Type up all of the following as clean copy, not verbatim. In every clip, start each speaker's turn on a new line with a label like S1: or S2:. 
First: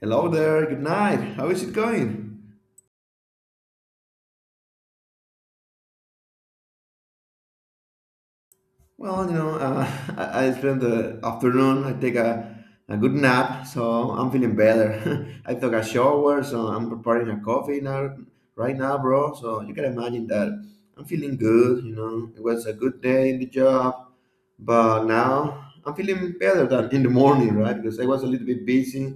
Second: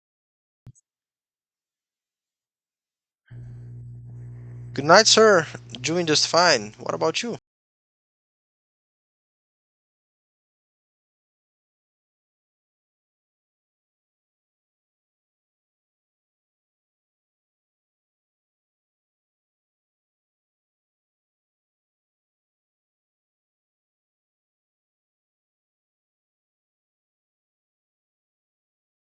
S1: Hello there, good night. How is it going?
S2: Good night, sir. Doing just fine. What about you?
S1: Well, I spent the afternoon, I take a good nap, so I'm feeling better. I took a shower, so I'm preparing a coffee now, right now, bro. So you can imagine that I'm feeling good. It was a good day in the job, but now I'm feeling better than in the morning, right? Because I was a little bit busy.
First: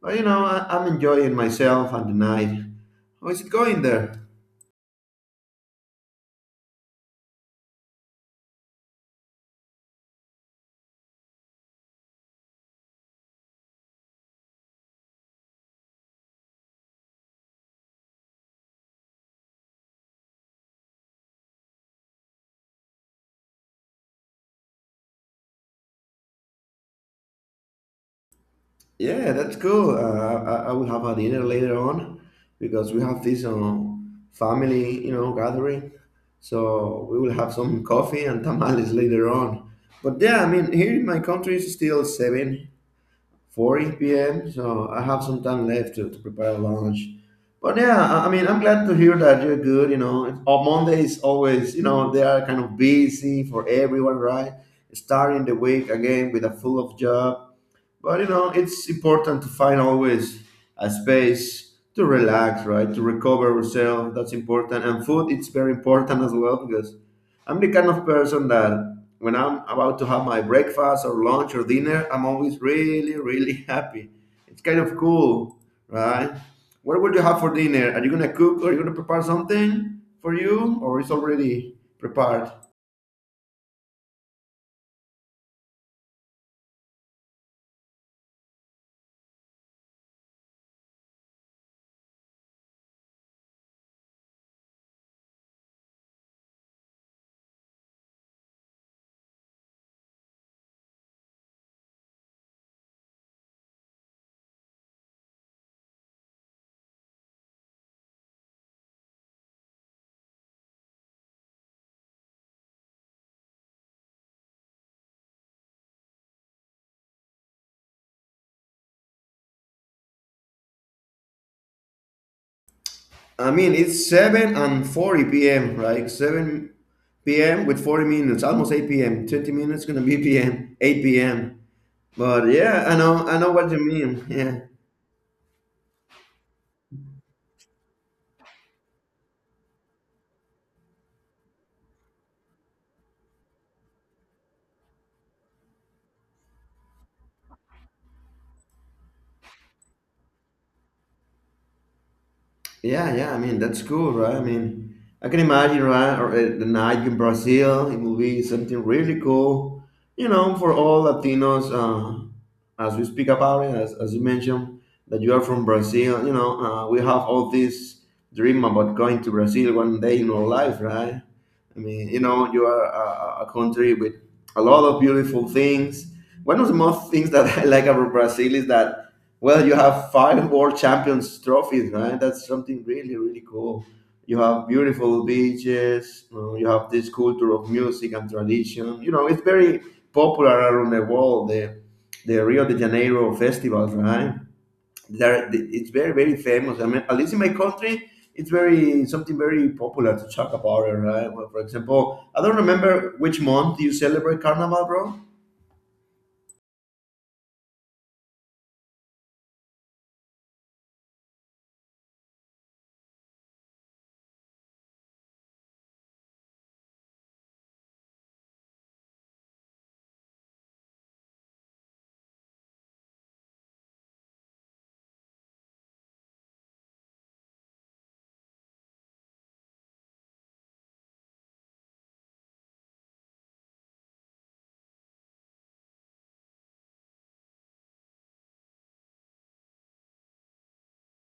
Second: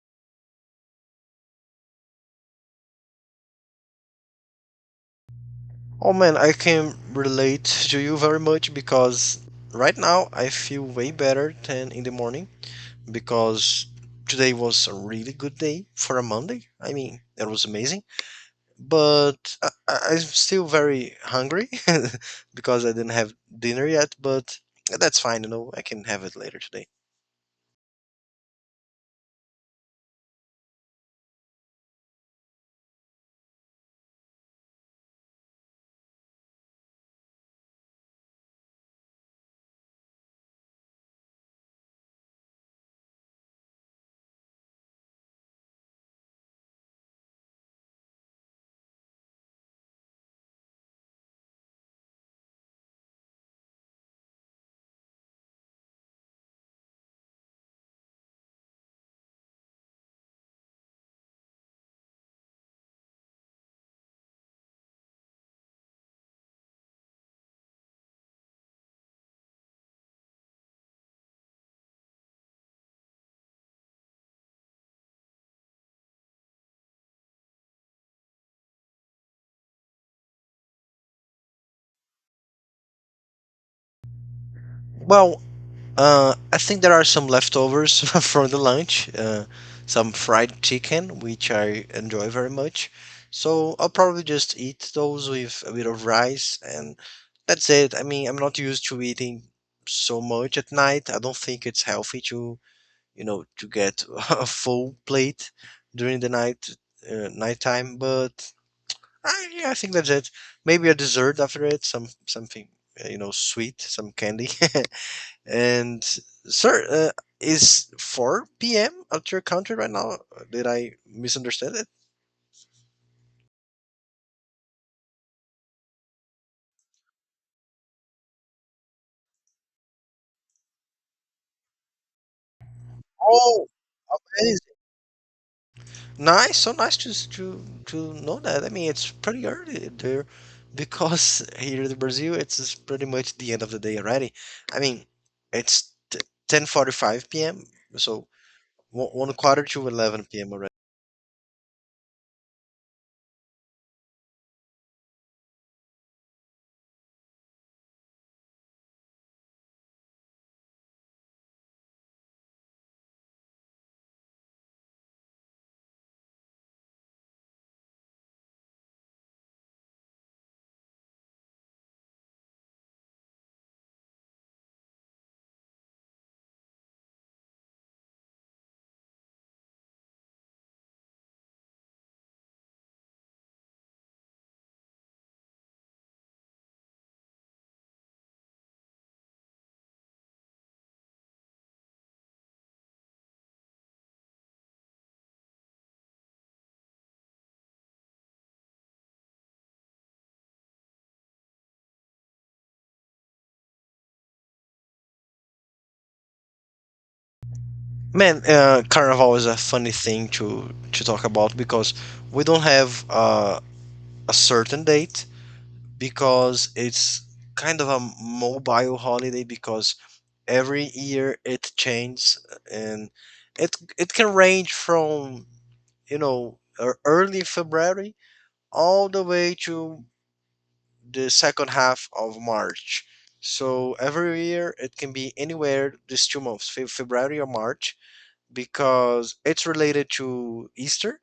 S1: But, I'm enjoying myself and the night. How is it going there?
S2: Oh man, I can relate to you very much because right now I feel way better than in the morning because today was a really good day for a Monday. I mean, it was amazing. But I'm still very hungry because I didn't have dinner yet, but that's fine, you know. I can have it later today.
S1: Yeah, that's cool. I will have a dinner later on because we have this family gathering. So we will have some coffee and tamales later on. But yeah, I mean, here in my country it's still 7:40 p.m. So I have some time left to prepare lunch. But yeah, I mean, I'm glad to hear that you're good. On Monday is always, they are kind of busy for everyone, right? Starting the week again with a full of job, but it's important to find always a space to relax, right? To recover yourself. That's important. And food, it's very important as well because I'm the kind of person that when I'm about to have my breakfast or lunch or dinner, I'm always really, really happy. It's kind of cool, right? What will you have for dinner? Are you gonna cook or are you gonna prepare something for you, or it's already prepared?
S2: Well, I think there are some leftovers from the lunch, some fried chicken, which I enjoy very much. So I'll probably just eat those with a bit of rice, and that's it. I mean, I'm not used to eating so much at night. I don't think it's healthy to, you know, to get a full plate during the night, nighttime. But yeah, I think that's it. Maybe a dessert after it, some something, you know, sweet, some candy. And sir, is 4 p.m. at your country right now? Did I misunderstand it?
S1: I mean, it's 7 and 40 p.m., right? 7 p.m. with 40 minutes, almost 8 p.m. 20 minutes gonna be p.m., 8 p.m. But yeah, I know
S2: Oh,
S1: what you
S2: that is
S1: mean.
S2: nice. So nice to to know that. I mean, it's pretty early there because here in Brazil, it's pretty much the end of the day already. I mean, it's 10:45 p.m. So one quarter to 11 p.m. already.
S1: Yeah, yeah, yeah. I mean, that's cool, right? I mean, I can imagine, right? Or the night in Brazil, it will be something really cool, for all Latinos. As we speak about it, as you mentioned, that you are from Brazil, we have all this dream about going to Brazil one day in our life, right? I mean, you are a country with a lot of beautiful things. One of the most things that I like about Brazil is that, well, you have five world champions trophies, right? That's something really, really cool. You have beautiful beaches. You have this culture of music and tradition. It's very popular around the world. The Rio de Janeiro festivals, right? There it's very very famous. I mean, at least in my country it's very something very popular to talk about it, right? Well, for example, I don't remember which month you celebrate Carnival, bro.
S2: Man, Carnival is a funny thing to talk about because we don't have a certain date. Because it's kind of a mobile holiday because every year it changes, and it can range from, you know, early February all the way to the second half of March. So every year it can be anywhere these 2 months, February or March, because it's related to Easter.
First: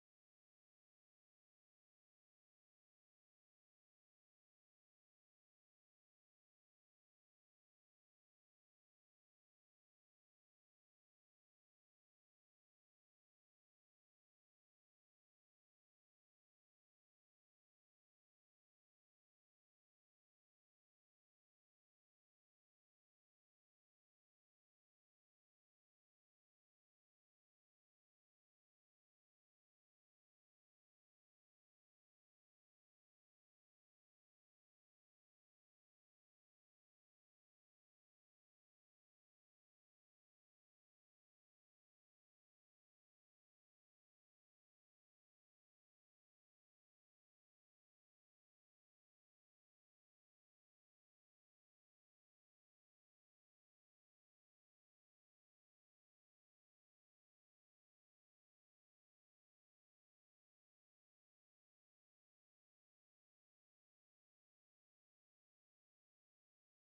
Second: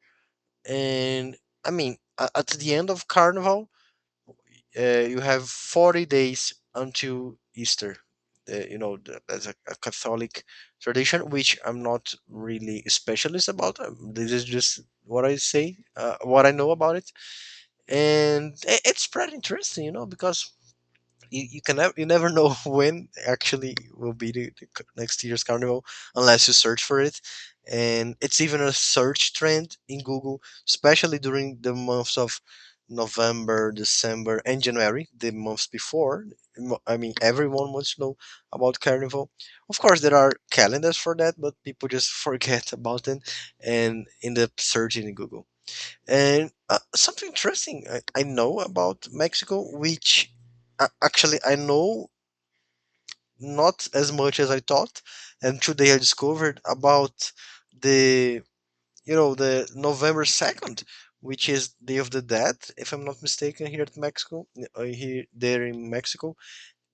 S2: And I mean, at the end of Carnival, you have 40 days until Easter. You know, as a Catholic tradition, which I'm not really a specialist about. This is just what I say, what I know about it, and it's pretty interesting, you know, because you can never you never know when actually will be the next year's carnival, unless you search for it. And it's even a search trend in Google, especially during the months of November, December, and January, the months before. I mean everyone wants to know about carnival. Of course there are calendars for that, but people just forget about them and end up searching in Google. And something interesting I know about Mexico, which, actually I know not as much as I thought, and today I discovered about the you know the November 2nd, which is Day of the Dead, if I'm not mistaken, here at Mexico, here there in Mexico.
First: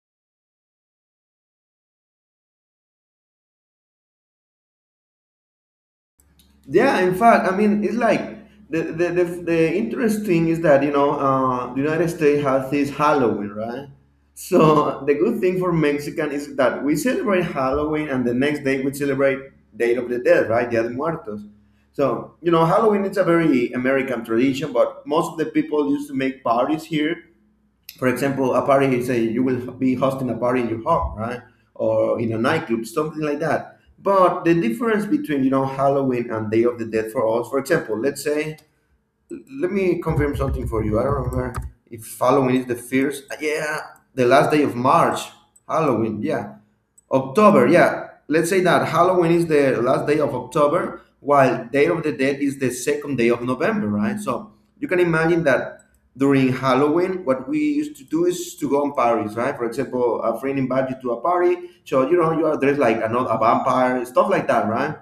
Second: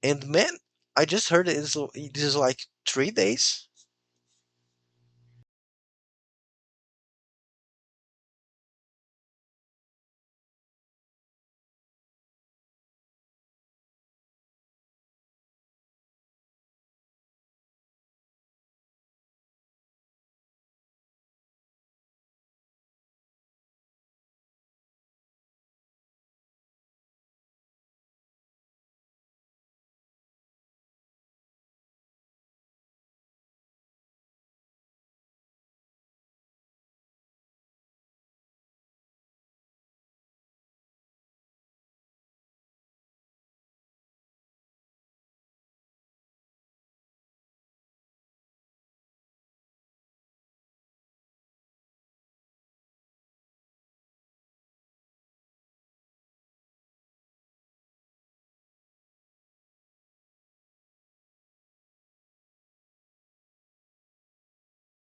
S2: And man, I just heard it is like 3 days.
S1: Yeah, in fact, I mean, it's like the interesting is that the United States has this Halloween, right? So the good thing for Mexican is that we celebrate Halloween, and the next day we celebrate Day of the Dead, right? Dia de Muertos. So Halloween is a very American tradition, but most of the people used to make parties here. For example, a party, say you will be hosting a party in your home, right? Or in a nightclub, something like that. But the difference between, Halloween and Day of the Dead for us, for example, let's say, let me confirm something for you. I don't remember if Halloween is the first. Yeah, the last day of March, Halloween. Yeah. October, yeah. Let's say that Halloween is the last day of October, while Day of the Dead is the second day of November, right? So you can imagine that during Halloween, what we used to do is to go on parties, right? For example, a friend invites you to a party, so you know you are dressed like another a vampire, stuff like that, right?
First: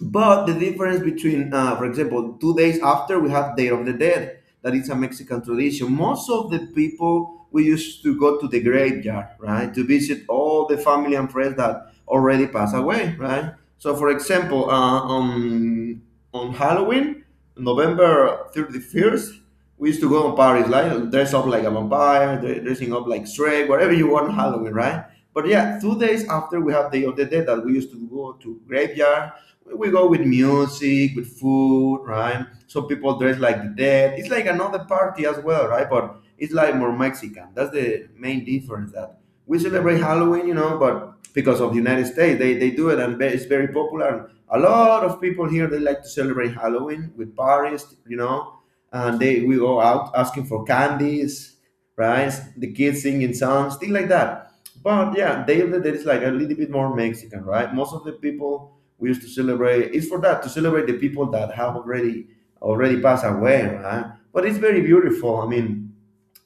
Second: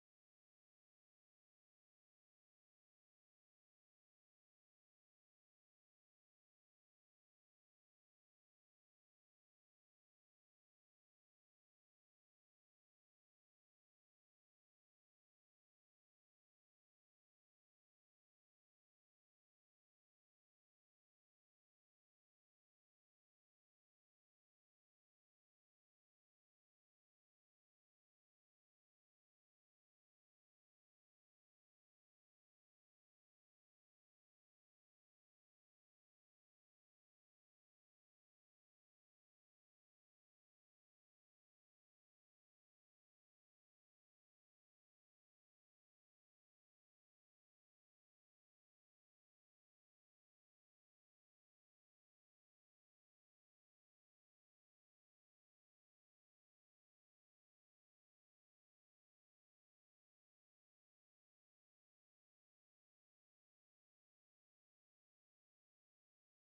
S1: But the difference between, for example, 2 days after we have Day of the Dead, that is a Mexican tradition. Most of the people we used to go to the graveyard, right, to visit all the family and friends that already passed away, right. So, for example, on Halloween, November 31st, we used to go on Paris, like dress up like a vampire, dressing up like Shrek, whatever you want on Halloween, right? But yeah, 2 days after we have Day of the Dead, that we used to go to graveyard. We go with music, with food, right? Some people dress like the dead. It's like another party as well, right? But it's like more Mexican. That's the main difference that we celebrate Halloween, but because of the United States, they do it and it's very popular. And a lot of people here, they like to celebrate Halloween with parties, and they we go out asking for candies, right? The kids singing songs, things like that. But yeah, they like a little bit more Mexican, right? Most of the people we used to celebrate. It's for that to celebrate the people that have already passed away, right? But it's very beautiful. I mean,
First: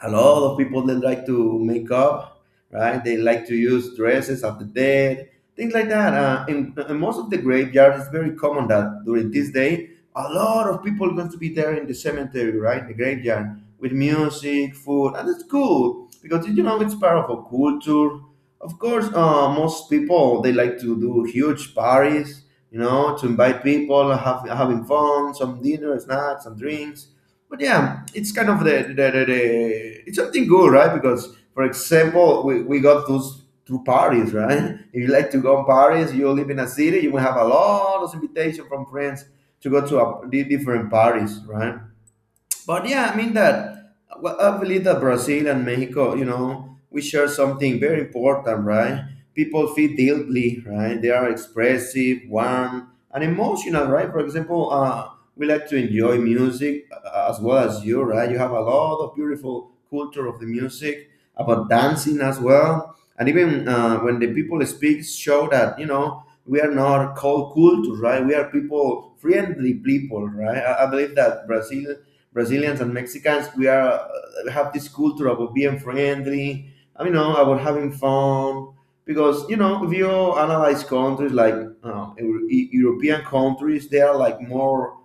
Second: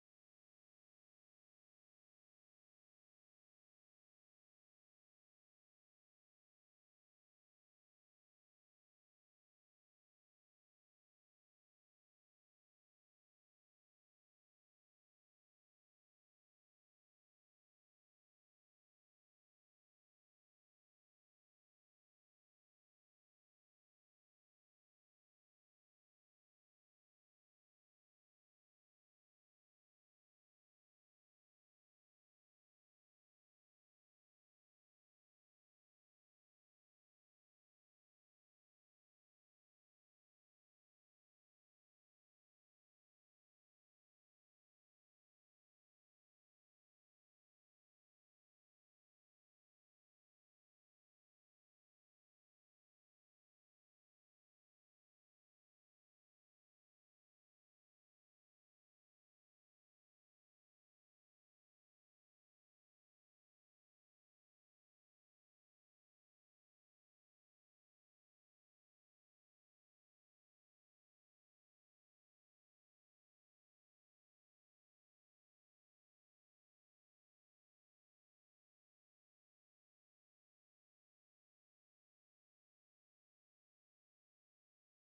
S1: a lot of people they like to make up, right? They like to use dresses of the dead, things like that. In most of the graveyards, it's very common that during this day, a lot of people going to be there in the cemetery, right? The graveyard with music, food, and it's cool because you know it's part of a culture. Of course, most people they like to do huge parties, to invite people, having fun, some dinner, snacks, and drinks. But yeah, it's kind of the it's something good, right? Because for example, we got those two parties, right? If you like to go on parties, you live in a city, you will have a lot of invitation from friends to go to different parties, right? But yeah, I mean that, well, I believe that Brazil and Mexico, we share something very important, right? People feel deeply, right? They are expressive, warm, and emotional, right? For example, we like to enjoy music as well as you, right? You have a lot of beautiful culture of the music about dancing as well, and even when the people speak, show that you know we are not cold culture, right? We are people friendly people, right? I believe that Brazilians and Mexicans, we are have this culture about being friendly. I mean, about having fun. Because if you analyze countries like European countries, they are like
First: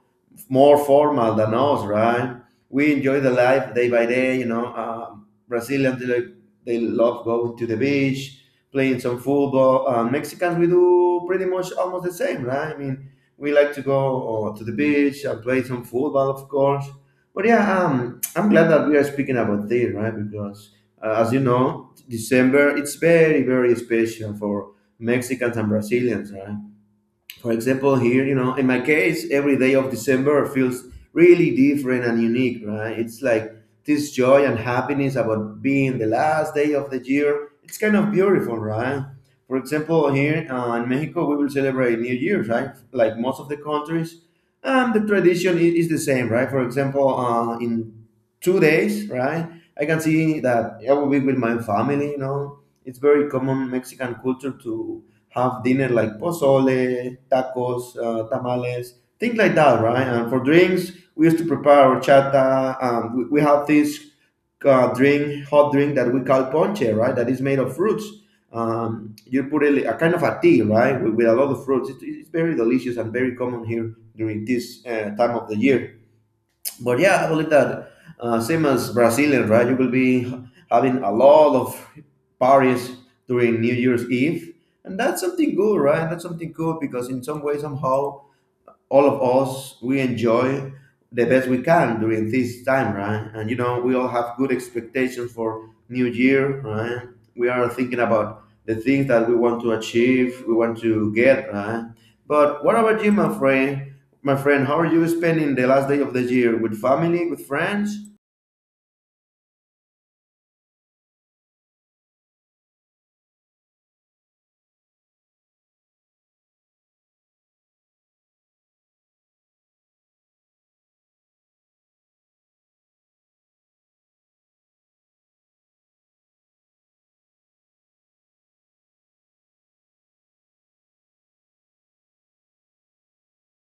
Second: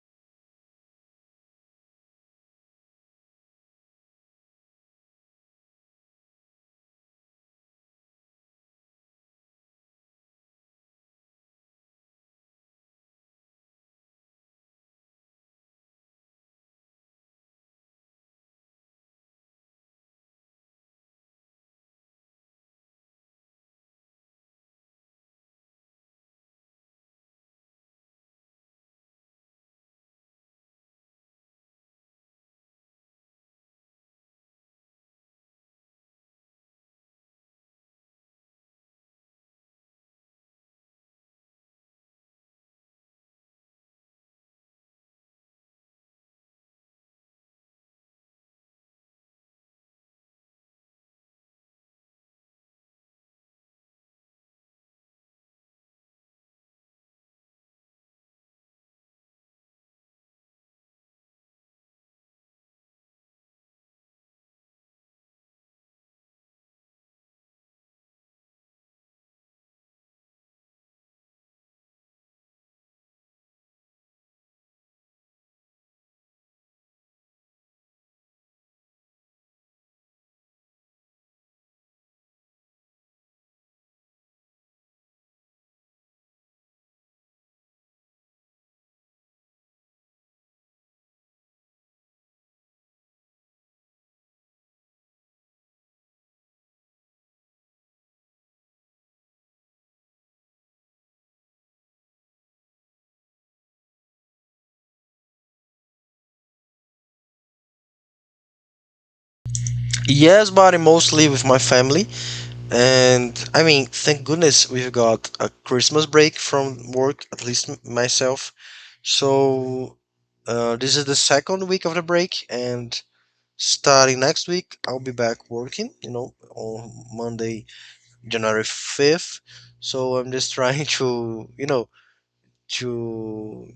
S1: more formal than us, right? We enjoy the life day by day. Brazilians they love going to the beach, playing some football. Mexicans we do pretty much almost the same, right? I mean, we like to go to the beach and play some football, of course. But yeah, I'm glad that we are speaking about this, right? Because as you know, December it's very very special for Mexicans and Brazilians, right? For example, here, in my case, every day of December feels really different and unique, right? It's like this joy and happiness about being the last day of the year. It's kind of beautiful, right? For example, here in Mexico, we will celebrate New Year's, right? Like most of the countries. And the tradition is the same, right? For example, in 2 days, right? I can see that I will be with my family. It's very common Mexican culture to have dinner like pozole, tacos, tamales, things like that, right? And for drinks, we used to prepare horchata. We have this hot drink that we call ponche, right? That is made of fruits. You put a kind of a tea, right, with a lot of fruits. It's very delicious and very common here during this time of the year. But yeah, I believe that same as Brazilian, right? You will be having a lot of parties during New Year's Eve, and that's something good, right? That's something good because in some way, somehow, all of us we enjoy the best we can during this time, right? And you know we all have good expectations for new year, right? We are thinking about the things that we want to achieve, we want to get, right? But what about you, my friend my friend, how are you spending the last day of the year, with family, with friends?
S2: Yes, but mostly with my family. And I mean, thank goodness we've got a Christmas break from work, at least myself. So this is the second week of the break, and starting next week, I'll be back working, you know, on Monday, January 5th. So I'm just trying to, you know, to,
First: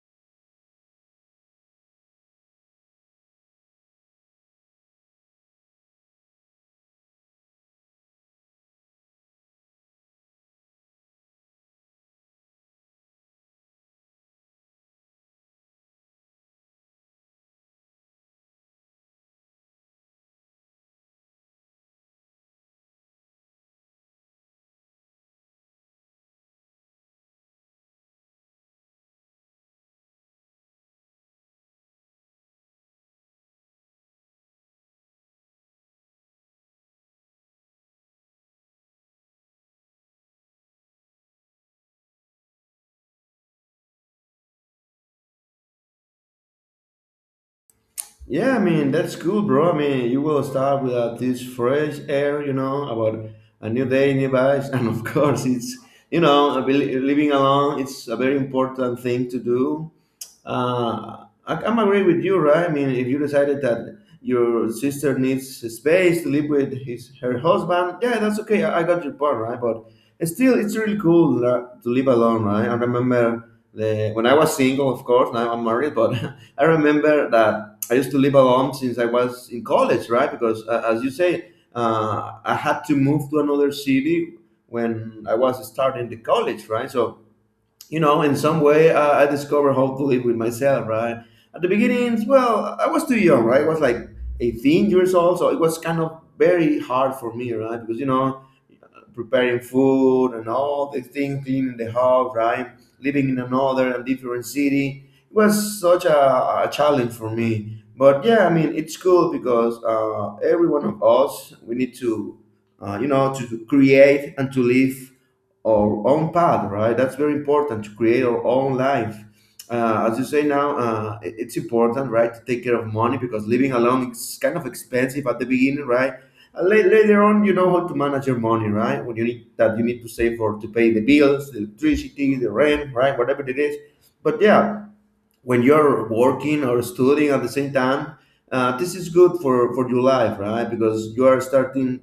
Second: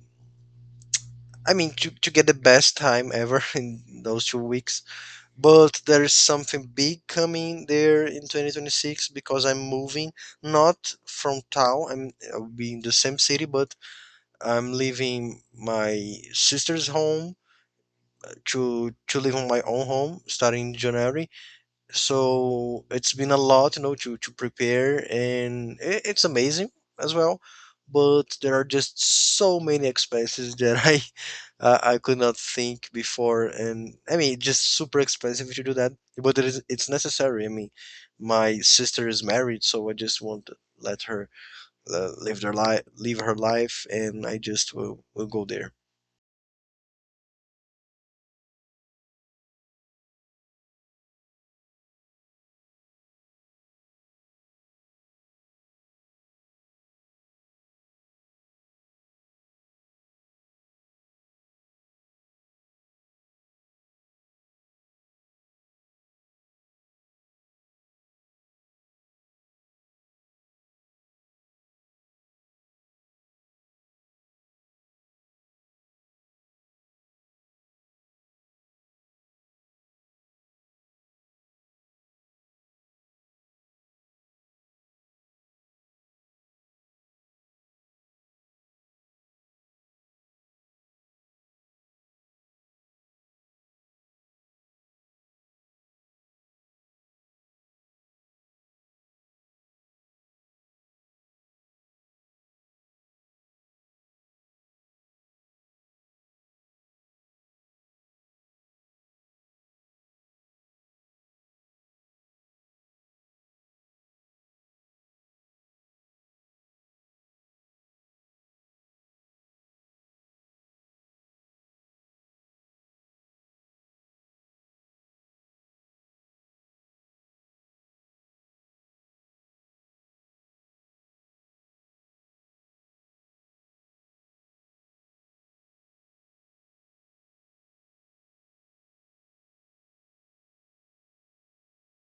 S2: I mean, to get the best time ever in those 2 weeks. But there is something big coming there in 2026 because I'm moving not from town. I'll be in the same city, but I'm leaving my sister's home to live on my own home starting in January. So it's been a lot, you know, to prepare, and I it's amazing as well. But there are just so many expenses that I I could not think before, and I mean it's just super expensive to do that. But it is, it's necessary. I mean, my sister is married, so I just won't let her, live her life, and I just will go there.
S1: Yeah, I mean that's cool, bro. I mean you will start with this fresh air, you know, about a new day, new vibes, and of course it's you know living alone. It's a very important thing to do. I'm agree with you, right? I mean, if you decided that your sister needs space to live with his her husband, yeah, that's okay. I got your point, right? But still, it's really cool to live alone, right? I remember when I was single, of course. Now I'm married, but I remember that I used to live alone since I was in college, right? Because as you say, I had to move to another city when I was starting the college, right? So you know, in some way, I discovered how to live with myself, right? At the beginnings, well, I was too young, right? I was like 18 years old, so it was kind of very hard for me, right? Because, you know, preparing food and all the things, cleaning the house, right? Living in another and different city. It was such a challenge for me. But yeah, I mean, it's cool because every one of us, we need to, you know, to create and to live our own path, right? That's very important to create our own life as you say now, it's important, right, to take care of money because living alone is kind of expensive at the beginning, right? And later on, you know how to manage your money, right? When you need that, you need to save for to pay the bills, the electricity, the rent, right, whatever it is. But yeah, when you're working or studying at the same time, this is good for your life, right? Because you are starting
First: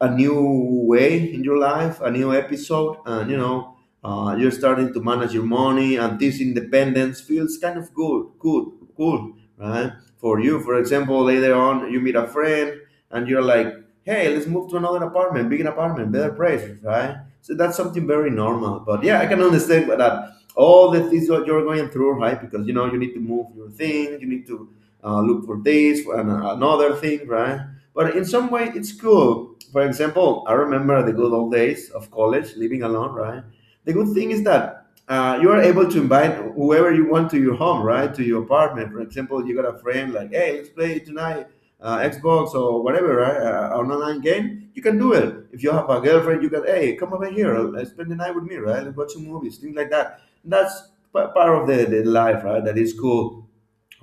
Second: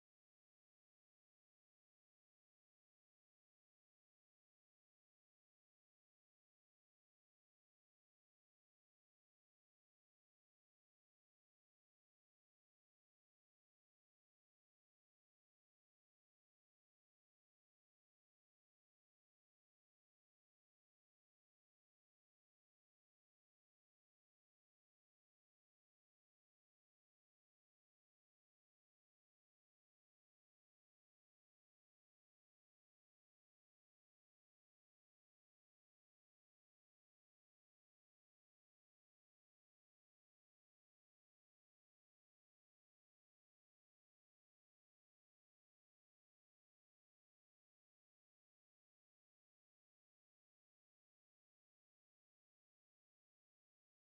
S1: a new way in your life, a new episode, and you know, you're starting to manage your money, and this independence feels kind of good, cool, right? For you, for example, later on you meet a friend, and you're like, "Hey, let's move to another apartment, bigger apartment, better price," right? So that's something very normal. But yeah, I can understand that all the things that you're going through, right? Because you know you need to move your thing, you need to look for this for another thing, right? But in some way, it's cool. For example, I remember the good old days of college, living alone, right? The good thing is that you are able to invite whoever you want to your home, right? To your apartment. For example, you got a friend like, hey, let's play tonight Xbox or whatever, right? An online game, you can do it. If you have a girlfriend, you can, hey, come over here, spend the night with me, right? Let's watch some movies, things like that. That's part of the life, right? That is cool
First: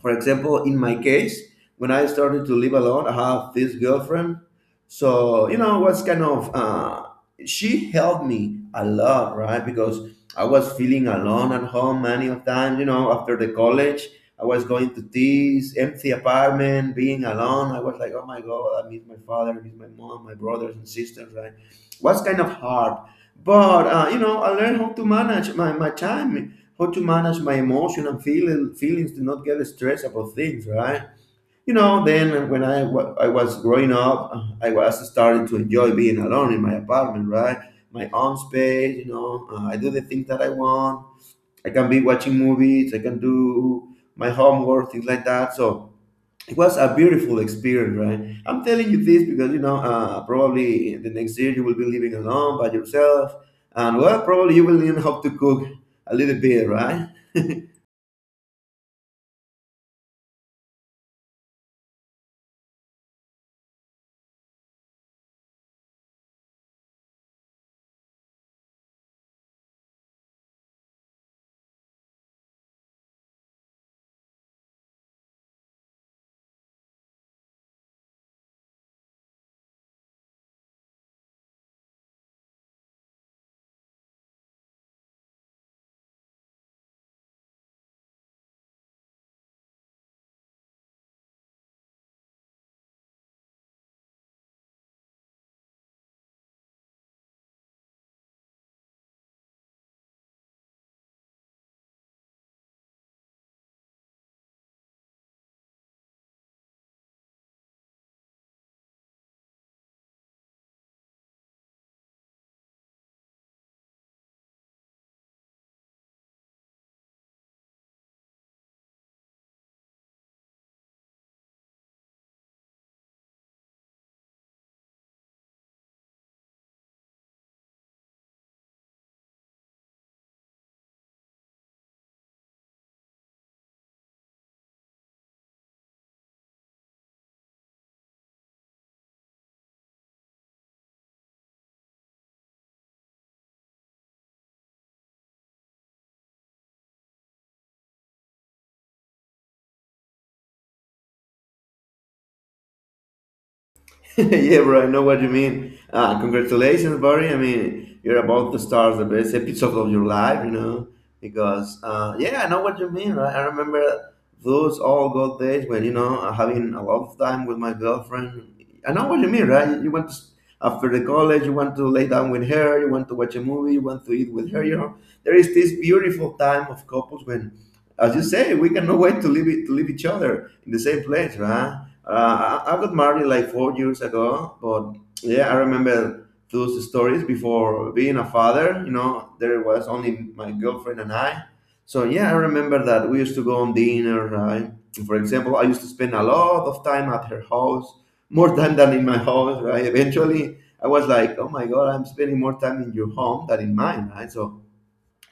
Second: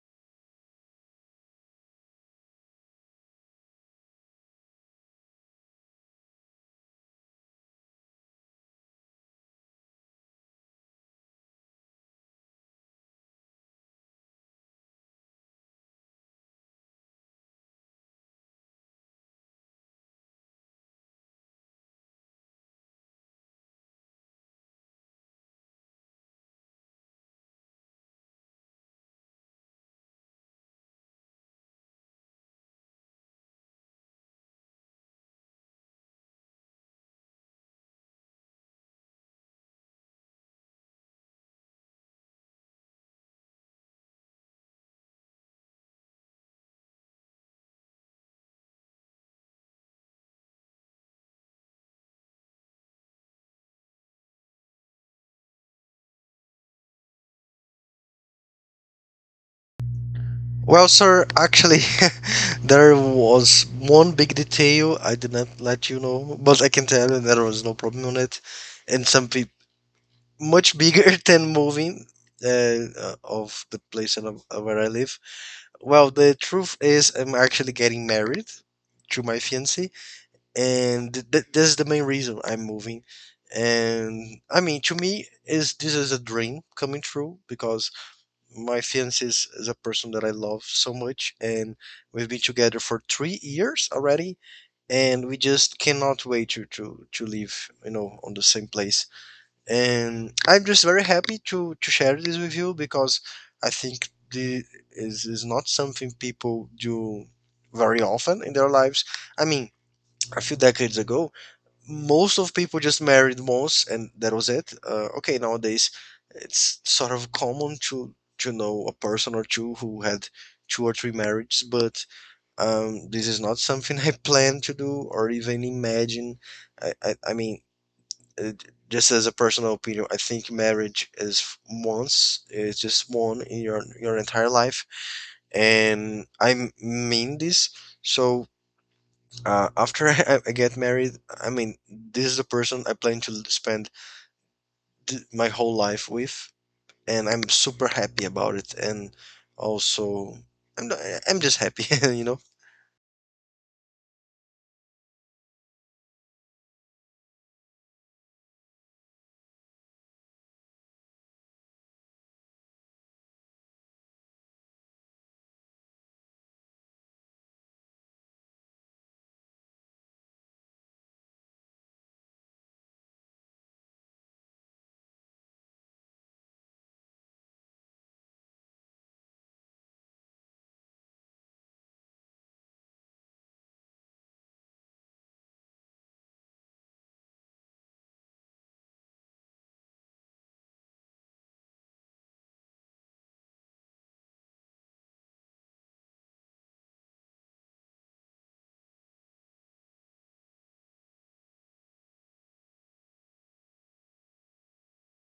S1: for example in my case when I started to live alone I have this girlfriend so you know was kind of she helped me a lot right because I was feeling alone at home many of times you know after the college I was going to this empty apartment being alone I was like oh my god I miss my father I miss my mom my brothers and sisters right was kind of hard but you know I learned how to manage my time how to manage my emotion and feelings to not get stressed about things, right? You know, then when I was growing up, I was starting to enjoy being alone in my apartment, right? My own space, you know, I do the things that I want. I can be watching movies, I can do my homework, things like that. So it was a beautiful experience, right? I'm telling you this because, you know, probably the next year you will be living alone by yourself. And well, probably you will learn how to cook a little bit, right?
S2: Well, sir, actually, there was one big detail I did not let you know, but I can tell you there was no problem on it, and some peop much bigger than moving of the place that where I live. Well, the truth is, I'm actually getting married to my fiancé, and th th this is the main reason I'm moving. And I mean, to me, is this is a dream coming true because my fiance is a person that I love so much, and we've been together for 3 years already, and we just cannot wait to live, you know, on the same place. And I'm just very happy to share this with you because I think this is not something people do very often in their lives. I mean, a few decades ago most of people just married once and that was it. Okay, nowadays it's sort of common to know a person or two who had two or three marriages, but this is not something I plan to do or even imagine. I mean, uh just as a personal opinion, I think marriage is once. It's just one in your entire life, and I mean this. So after I get married, I mean, this is the person I plan to spend my whole life with, and I'm super happy about it. And also, I'm not- eh, I'm just happy, you know.
S1: Yeah, bro, I know what you mean. Congratulations, buddy. I mean, you're about to start the best episode of your life, you know, because, yeah, I know what you mean. Right? I remember those all good days when, you know, having a lot of time with my girlfriend. I know what you mean, right? You went after the college, you want to lay down with her, you want to watch a movie, you want to eat with her, you know. There is this beautiful time of couples when as you say, we cannot wait to live it, to live each other in the same place, right? I got married like 4 years ago, but yeah, I remember those stories before being a father. You know, there was only my girlfriend and I. So yeah, I remember that we used to go on dinner, right? For example, I used to spend a lot of time at her house, more time than in my house, right? Eventually, I was like, oh my god, I'm spending more time in your home than in mine, right? So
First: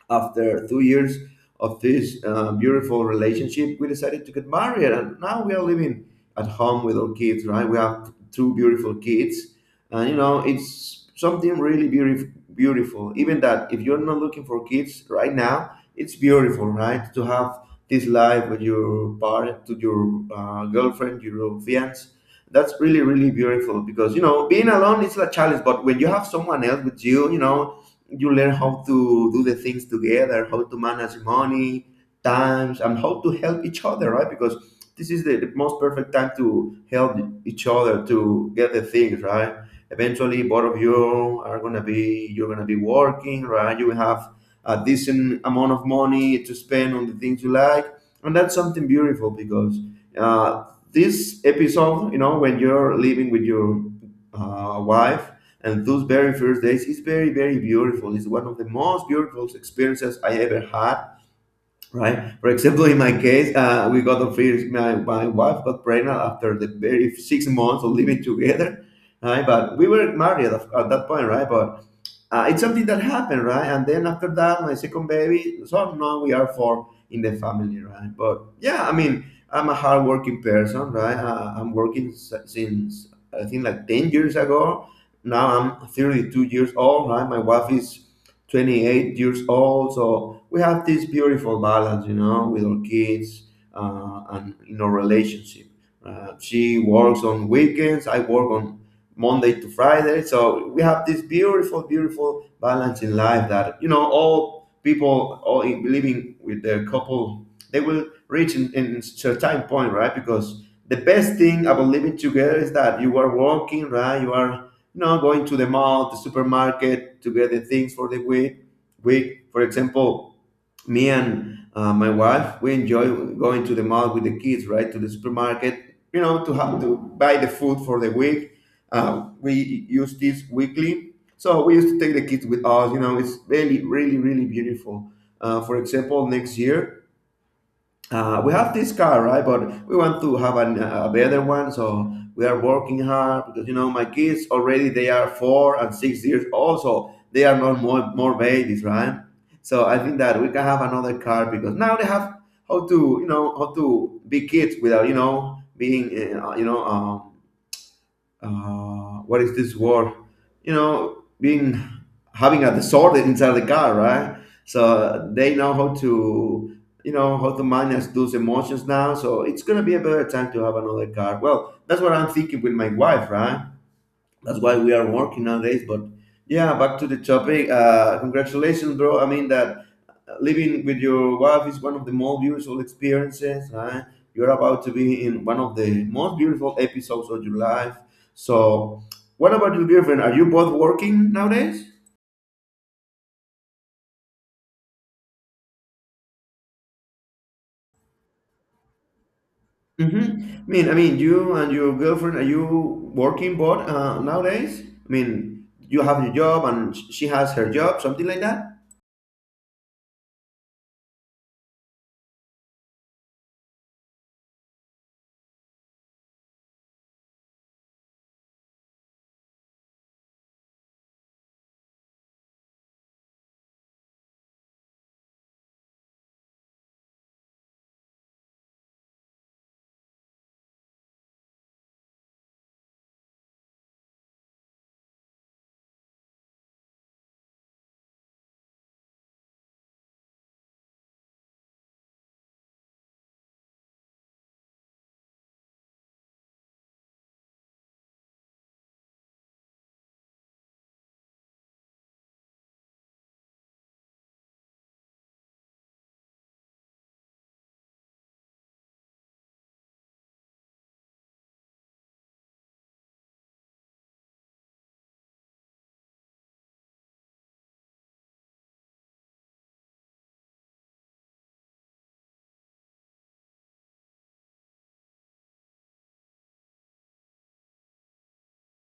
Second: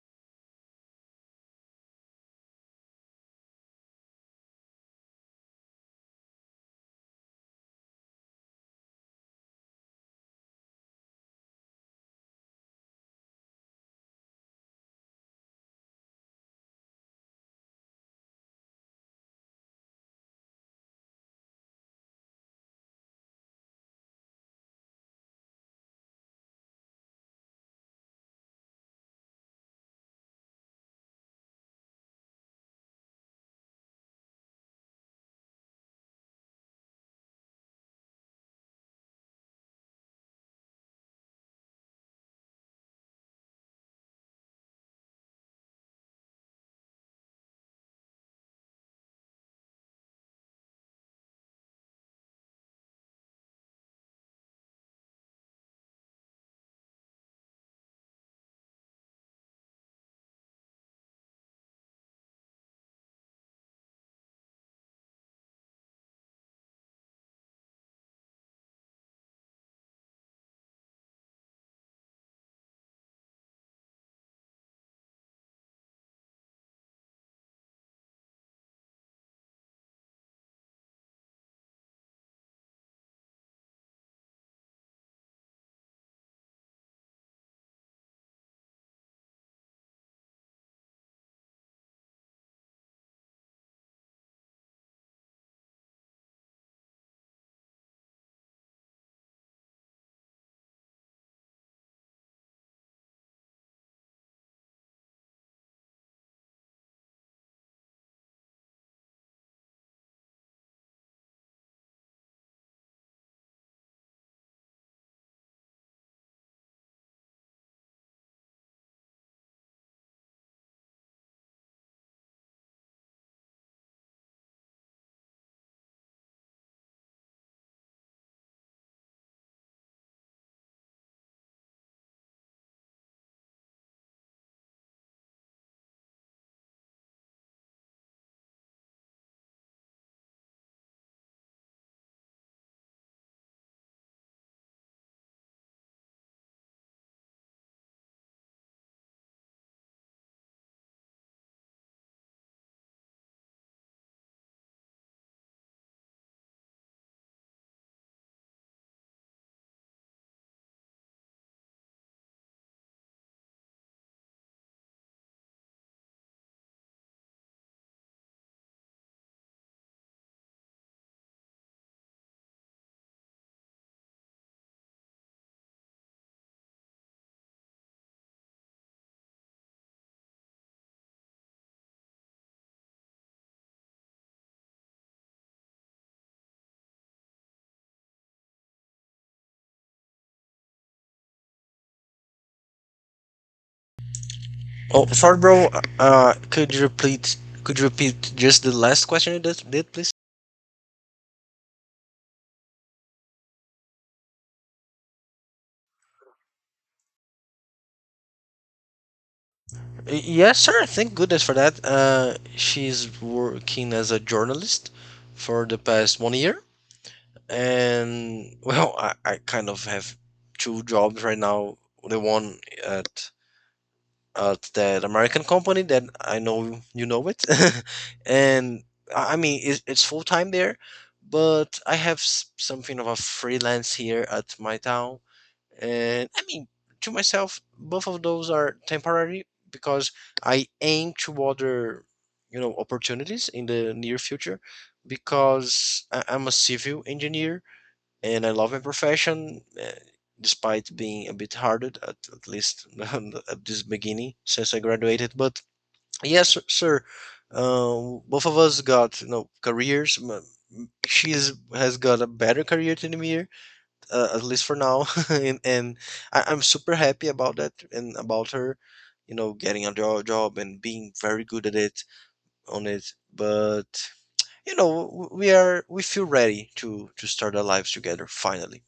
S1: after 2 years of this beautiful relationship, we decided to get married, and now we are living at home with our kids. Right, we have two beautiful kids, and you know it's something really beautiful. Beautiful, even that if you're not looking for kids right now, it's beautiful, right? To have this life with your partner, to your girlfriend, your fiance. That's really, really beautiful because you know being alone is a challenge, but when you have someone else with you, you know you learn how to do the things together, how to manage money, times, and how to help each other, right? Because this is the most perfect time to help each other to get the things right. Eventually, both of you are gonna be you're gonna be working, right? You will have a decent amount of money to spend on the things you like, and that's something beautiful because uh, this episode, you know, when you're living with your wife and those very first days is very, very beautiful. It's one of the most beautiful experiences I ever had, right? For example, in my case, we got a free, my wife got pregnant after the very 6 months of living together, right? But we were married at that point, right? But it's something that happened, right? And then after that, my second baby, so now we are four in the family, right? But yeah, I mean, I'm a hardworking person, right? I'm working since I think like 10 years ago. Now I'm 32 years old, right? My wife is 28 years old. So we have this beautiful balance, you know, with our kids and in our relationship. She works on weekends, I work on Monday to Friday. So we have this beautiful, beautiful balance in life that you know all people living with their couple they will reach in certain point, right? Because the best thing about living together is that you are working, right? You are you know going to the mall, the supermarket to get the things for the week. Week, for example, me and my wife we enjoy going to the mall with the kids right to the supermarket you know to have to buy the food for the week we use this weekly so we used to take the kids with us you know it's really really really beautiful for example next year we have this car, right? But we want to have a better one, so we are working hard because you know my kids already they are 4 and 6 years old, so they are not more babies, right? So I think that we can have another car because now they have how to you know how to be kids without you know being uh, you know um, what is this word? You know, being having a disorder inside the car, right? So they know how to, you know, how to manage those emotions now. So it's gonna be a better time to have another car. Well, that's what I'm thinking with my wife, right? That's why we are working nowadays. But yeah, back to the topic. Congratulations, bro. I mean that living with your wife is one of the most beautiful experiences, right? You're about to be in one of the most beautiful episodes of your life. So, what about your girlfriend? Are you both working nowadays?
S2: Oh, sorry, bro. Could you repeat? Could you repeat just the last question you did, please?
S1: Mm-hmm. I mean, you and your girlfriend, are you working both nowadays? I mean, you have your job and she has her job, something like that.
S2: Yes, sir. Thank goodness for that. She's working as a journalist for the past 1 year. And well, I kind of have two jobs right now. The one at at that American company that I know you know it, and I mean it's full time there, but I have something of a freelance here at my town, and I mean to myself, both of those are temporary because I aim to other, you know, opportunities in the near future, because I'm a civil engineer and I love my profession, despite being a bit harder at least at this beginning since I graduated. But yes, sir, both of us got, you know, careers. She's has got a better career than me, at least for now, and I'm super happy about that and about her, you know, getting a job and being very good at it on it. But you know, we are we feel ready to start our lives together finally.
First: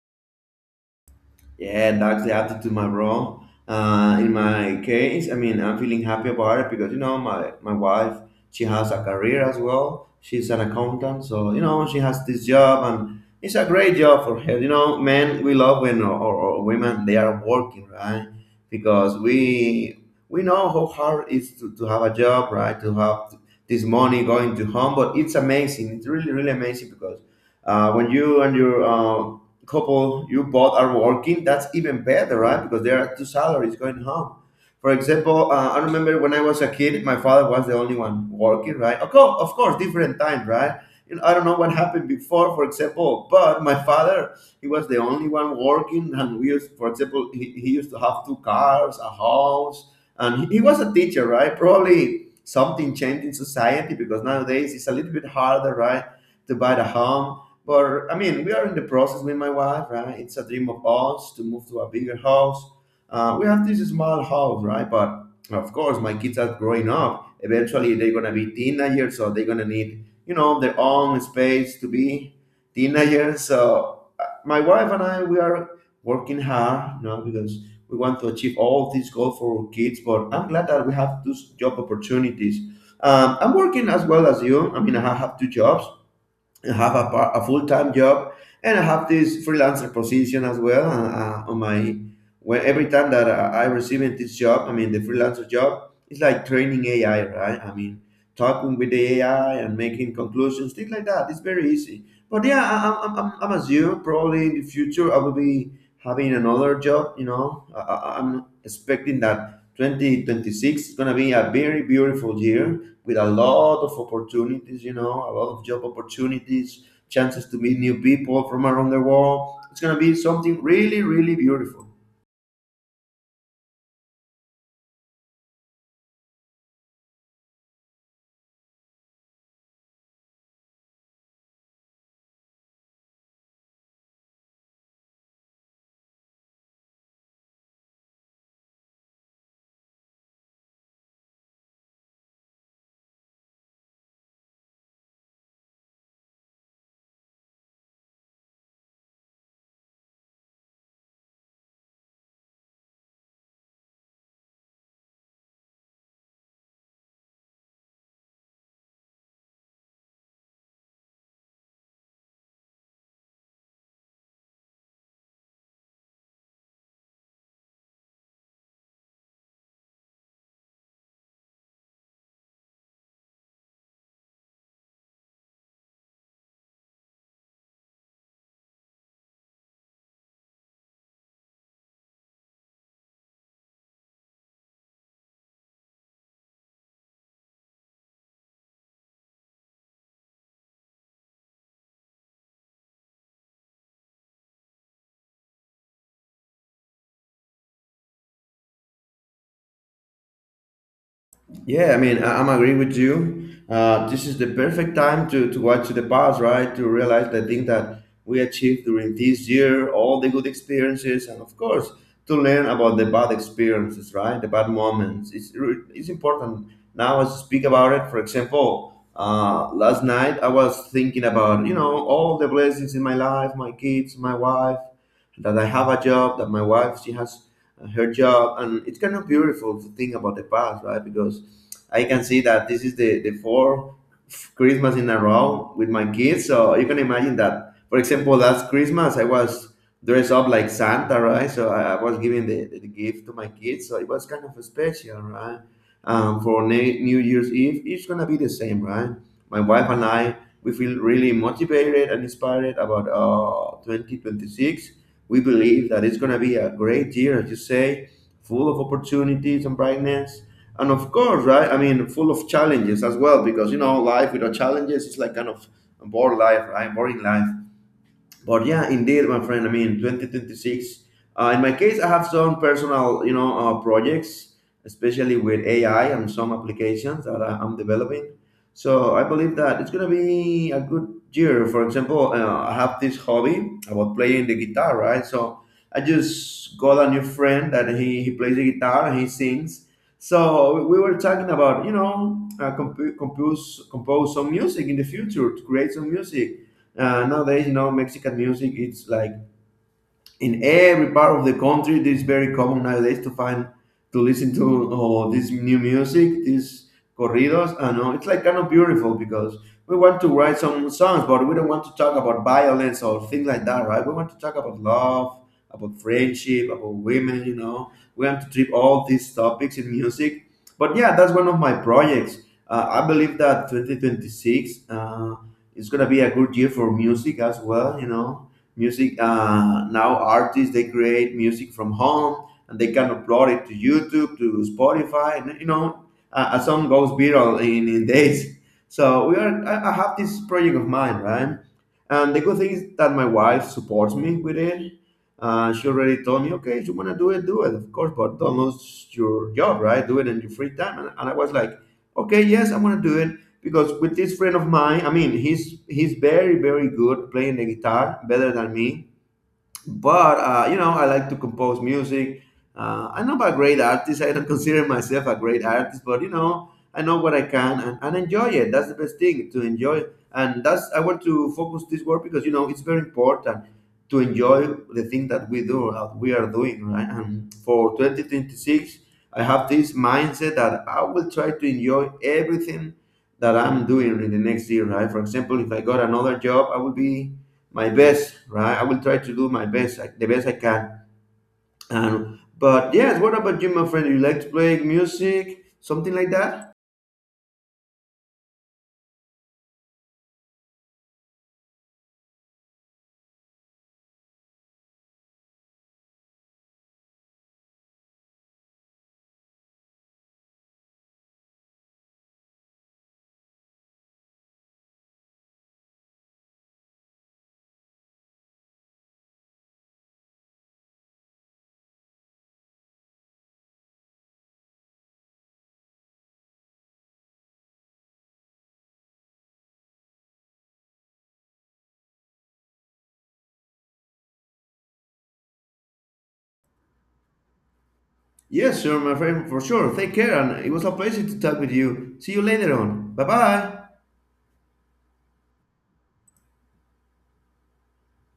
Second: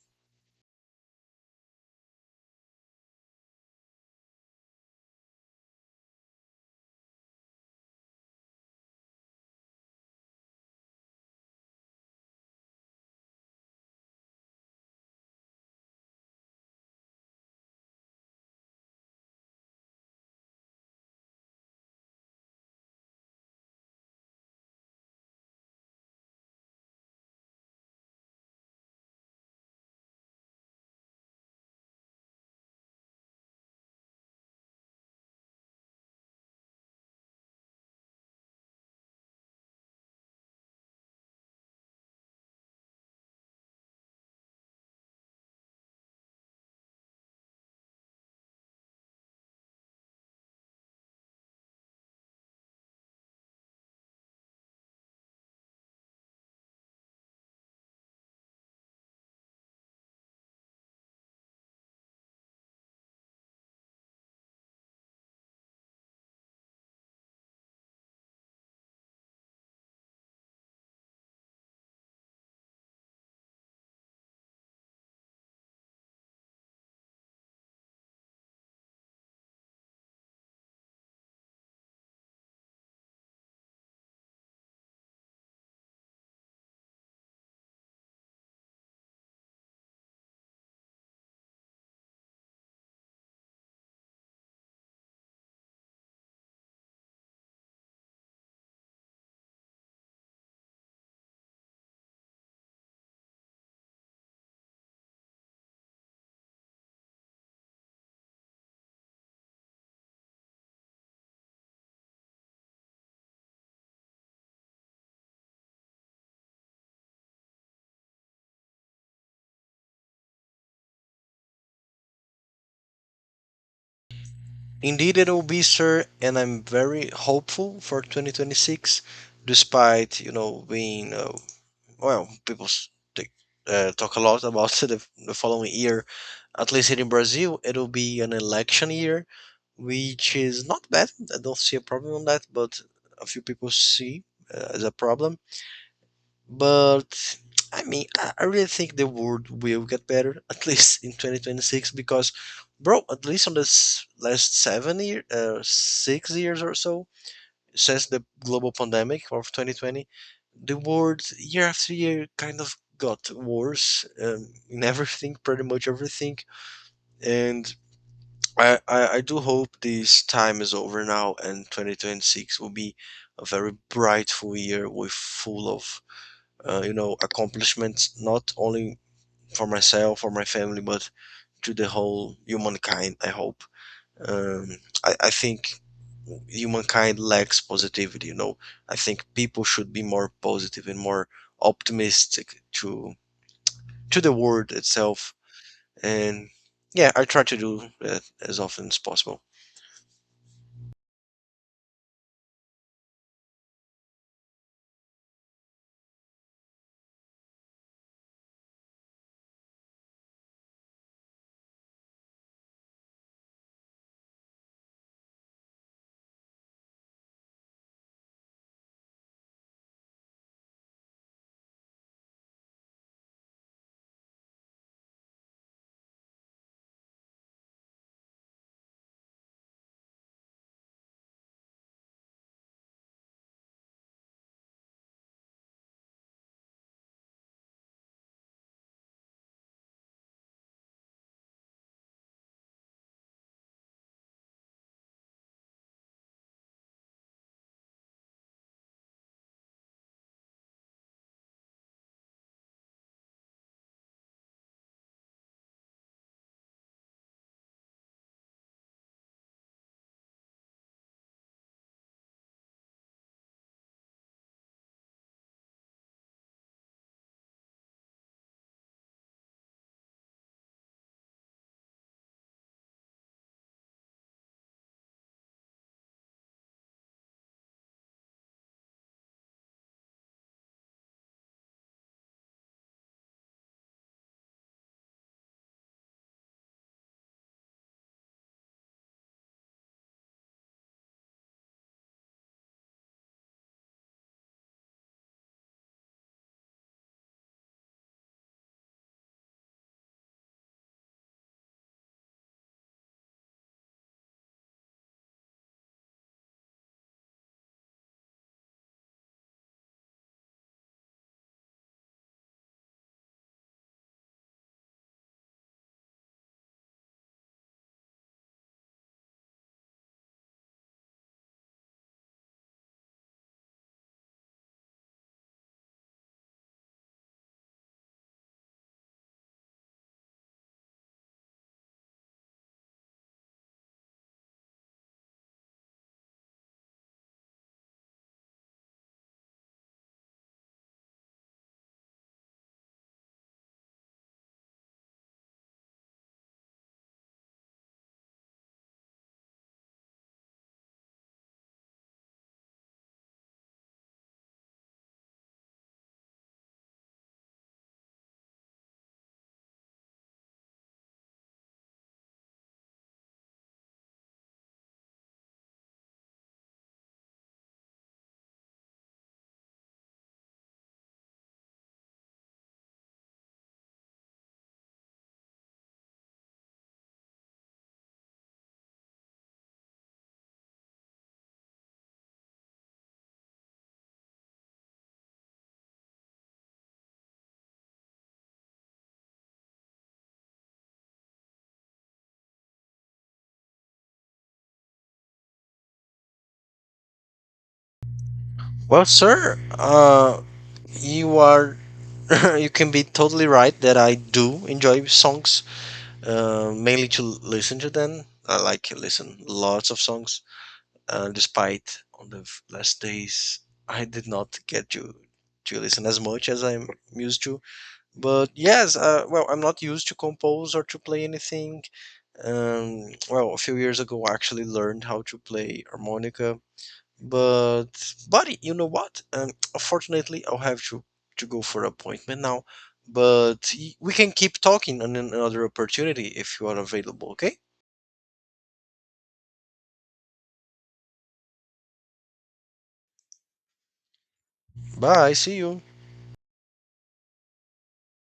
S1: Yeah, that's the attitude, my bro. In my case, I mean, I'm feeling happy about it because you know my wife, she has a career as well. She's an accountant, so you know she has this job, and it's a great job for her. You know, men we love when or women they are working, right? Because we know how hard it is to have a job, right? To have this money going to home, but it's amazing. It's really really amazing because when you and your couple you both are working, that's even better, right? Because there are two salaries going home. For example, I remember when I was a kid, my father was the only one working, right? Of course different time, right? You know, I don't know what happened before, for example, but my father, he was the only one working, and we used, for example, he used to have two cars, a house, and he was a teacher, right? Probably something changed in society because nowadays it's a little bit harder, right, to buy the home, but I mean, we are in the process with my wife, right? It's a dream of ours to move to a bigger house. We have this small house, right? But of course, my kids are growing up. Eventually, they're gonna be teenagers, so they're gonna need, you know, their own space to be teenagers. So my wife and I, we are working hard, you know, because we want to achieve all these goals for our kids. But I'm glad that we have those job opportunities. I'm working as well as you. I mean, I have two jobs, have a, a full-time job, and I have this freelancer position as well, on my, when every time that I receive this job, I mean the freelancer job, it's like training AI, right? I mean talking with the AI and making conclusions, things like that, it's very easy. But yeah, I'm as you, probably in the future I will be having another job, you know. I'm expecting that 2026 is going to be a very beautiful year with a lot of opportunities, you know, a lot of job opportunities, chances to meet new people from around the world. It's going to be something really, really beautiful.
S2: Indeed, it will be, sir, and I'm very hopeful for 2026, despite, you know, being well, they, talk a lot about the following year. At least here in Brazil, it'll be an election year, which is not bad. I don't see a problem on that, but a few people see as a problem. But I mean, I really think the world will get better, at least in 2026, because, bro, at least on this last 7 year, 6 years or so since the global pandemic of 2020, the world year after year kind of got worse in everything, pretty much everything, and I do hope this time is over now and 2026 will be a very brightful year with full of, you know, accomplishments, not only for myself, for my family, but to the whole humankind I hope. um, I think humankind lacks positivity, you know. I think people should be more positive and more optimistic to the world itself. And yeah, I try to do that as often as possible.
S1: Yeah, I mean, I'm agree with you. This is the perfect time to watch the past, right? To realize the thing that we achieved during this year, all the good experiences, and of course, to learn about the bad experiences, right? The bad moments. It's important. Now, as I speak about it, for example, last night I was thinking about, you know, all the blessings in my life, my kids, my wife, that I have a job, that my wife, she has her job. And it's kind of beautiful to think about the past, right? Because I can see that this is the fourth Christmas in a row with my kids. So you can imagine that, for example, last Christmas I was dressed up like Santa, right? So I was giving the gift to my kids. So it was kind of special, right? For New Year's Eve, it's gonna be the same, right? My wife and I, we feel really motivated and inspired about 2026. We believe that it's gonna be a great year, as you say, full of opportunities and brightness, and of course, right? I mean, full of challenges as well, because you know, life without challenges is like kind of a boring life, right? Boring life. But yeah, indeed, my friend. I mean, 2026. In my case, I have some personal, you know, projects, especially with AI and some applications that I'm developing. So I believe that it's gonna be a good year. For example, I have this hobby about playing the guitar, right? So I just got a new friend that he plays the guitar and he sings. So we were talking about, you know, uh, comp- compose compose some music in the future, to create some music. Uh, nowadays, you know, Mexican music, it's like in every part of the country it is very common nowadays to find, to listen to, oh, this new music, these corridos, I know, it's like kind of beautiful because we want to write some songs but we don't want to talk about violence or things like that, right? We want to talk about love, about friendship, about women, you know, we want to treat all these topics in music. But yeah, that's one of my projects. I believe that 2026, it's gonna be a good year for music as well, you know. Music, now artists they create music from home and they can upload it to YouTube, to Spotify, and you know, a song goes viral in days. So we are, I have this project of mine, right? And the good thing is that my wife supports me with it. She already told me, okay, if you want to do it, do it, of course, but don't lose your job, right? Do it in your free time. And I was like, okay, yes, I'm going to do it. Because with this friend of mine, I mean, he's very very good playing the guitar, better than me. But you know, I like to compose music. Uh, I'm not a great artist, I don't consider myself a great artist, but you know, I know what I can and enjoy it. That's the best thing, to enjoy. And that's, I want to focus this work, because you know, it's very important to enjoy the thing that we do, that we are doing, right? And for 2026, I have this mindset that I will try to enjoy everything that I'm doing in the next year, right? For example, if I got another job, I will be my best, right? I will try to do my best, like, the best I can. And but yes, what about you, my friend? You like to play music, something like that?
S2: Well, sir, you are you can be totally right that I do enjoy songs, mainly to listen to them. I like listen lots of songs. Despite on the last days, I did not get to listen as much as I'm used to. But yes, well, I'm not used to compose or to play anything. Well, a few years ago, I actually learned how to play harmonica. But buddy, you know what? Unfortunately, I'll have to go for appointment now. But we can keep talking on another opportunity if you are available. Okay.
S1: Yes, sure, my friend, for sure. Take care, and it was a pleasure to talk with you. See you later on. Bye bye.
S2: Bye. See you.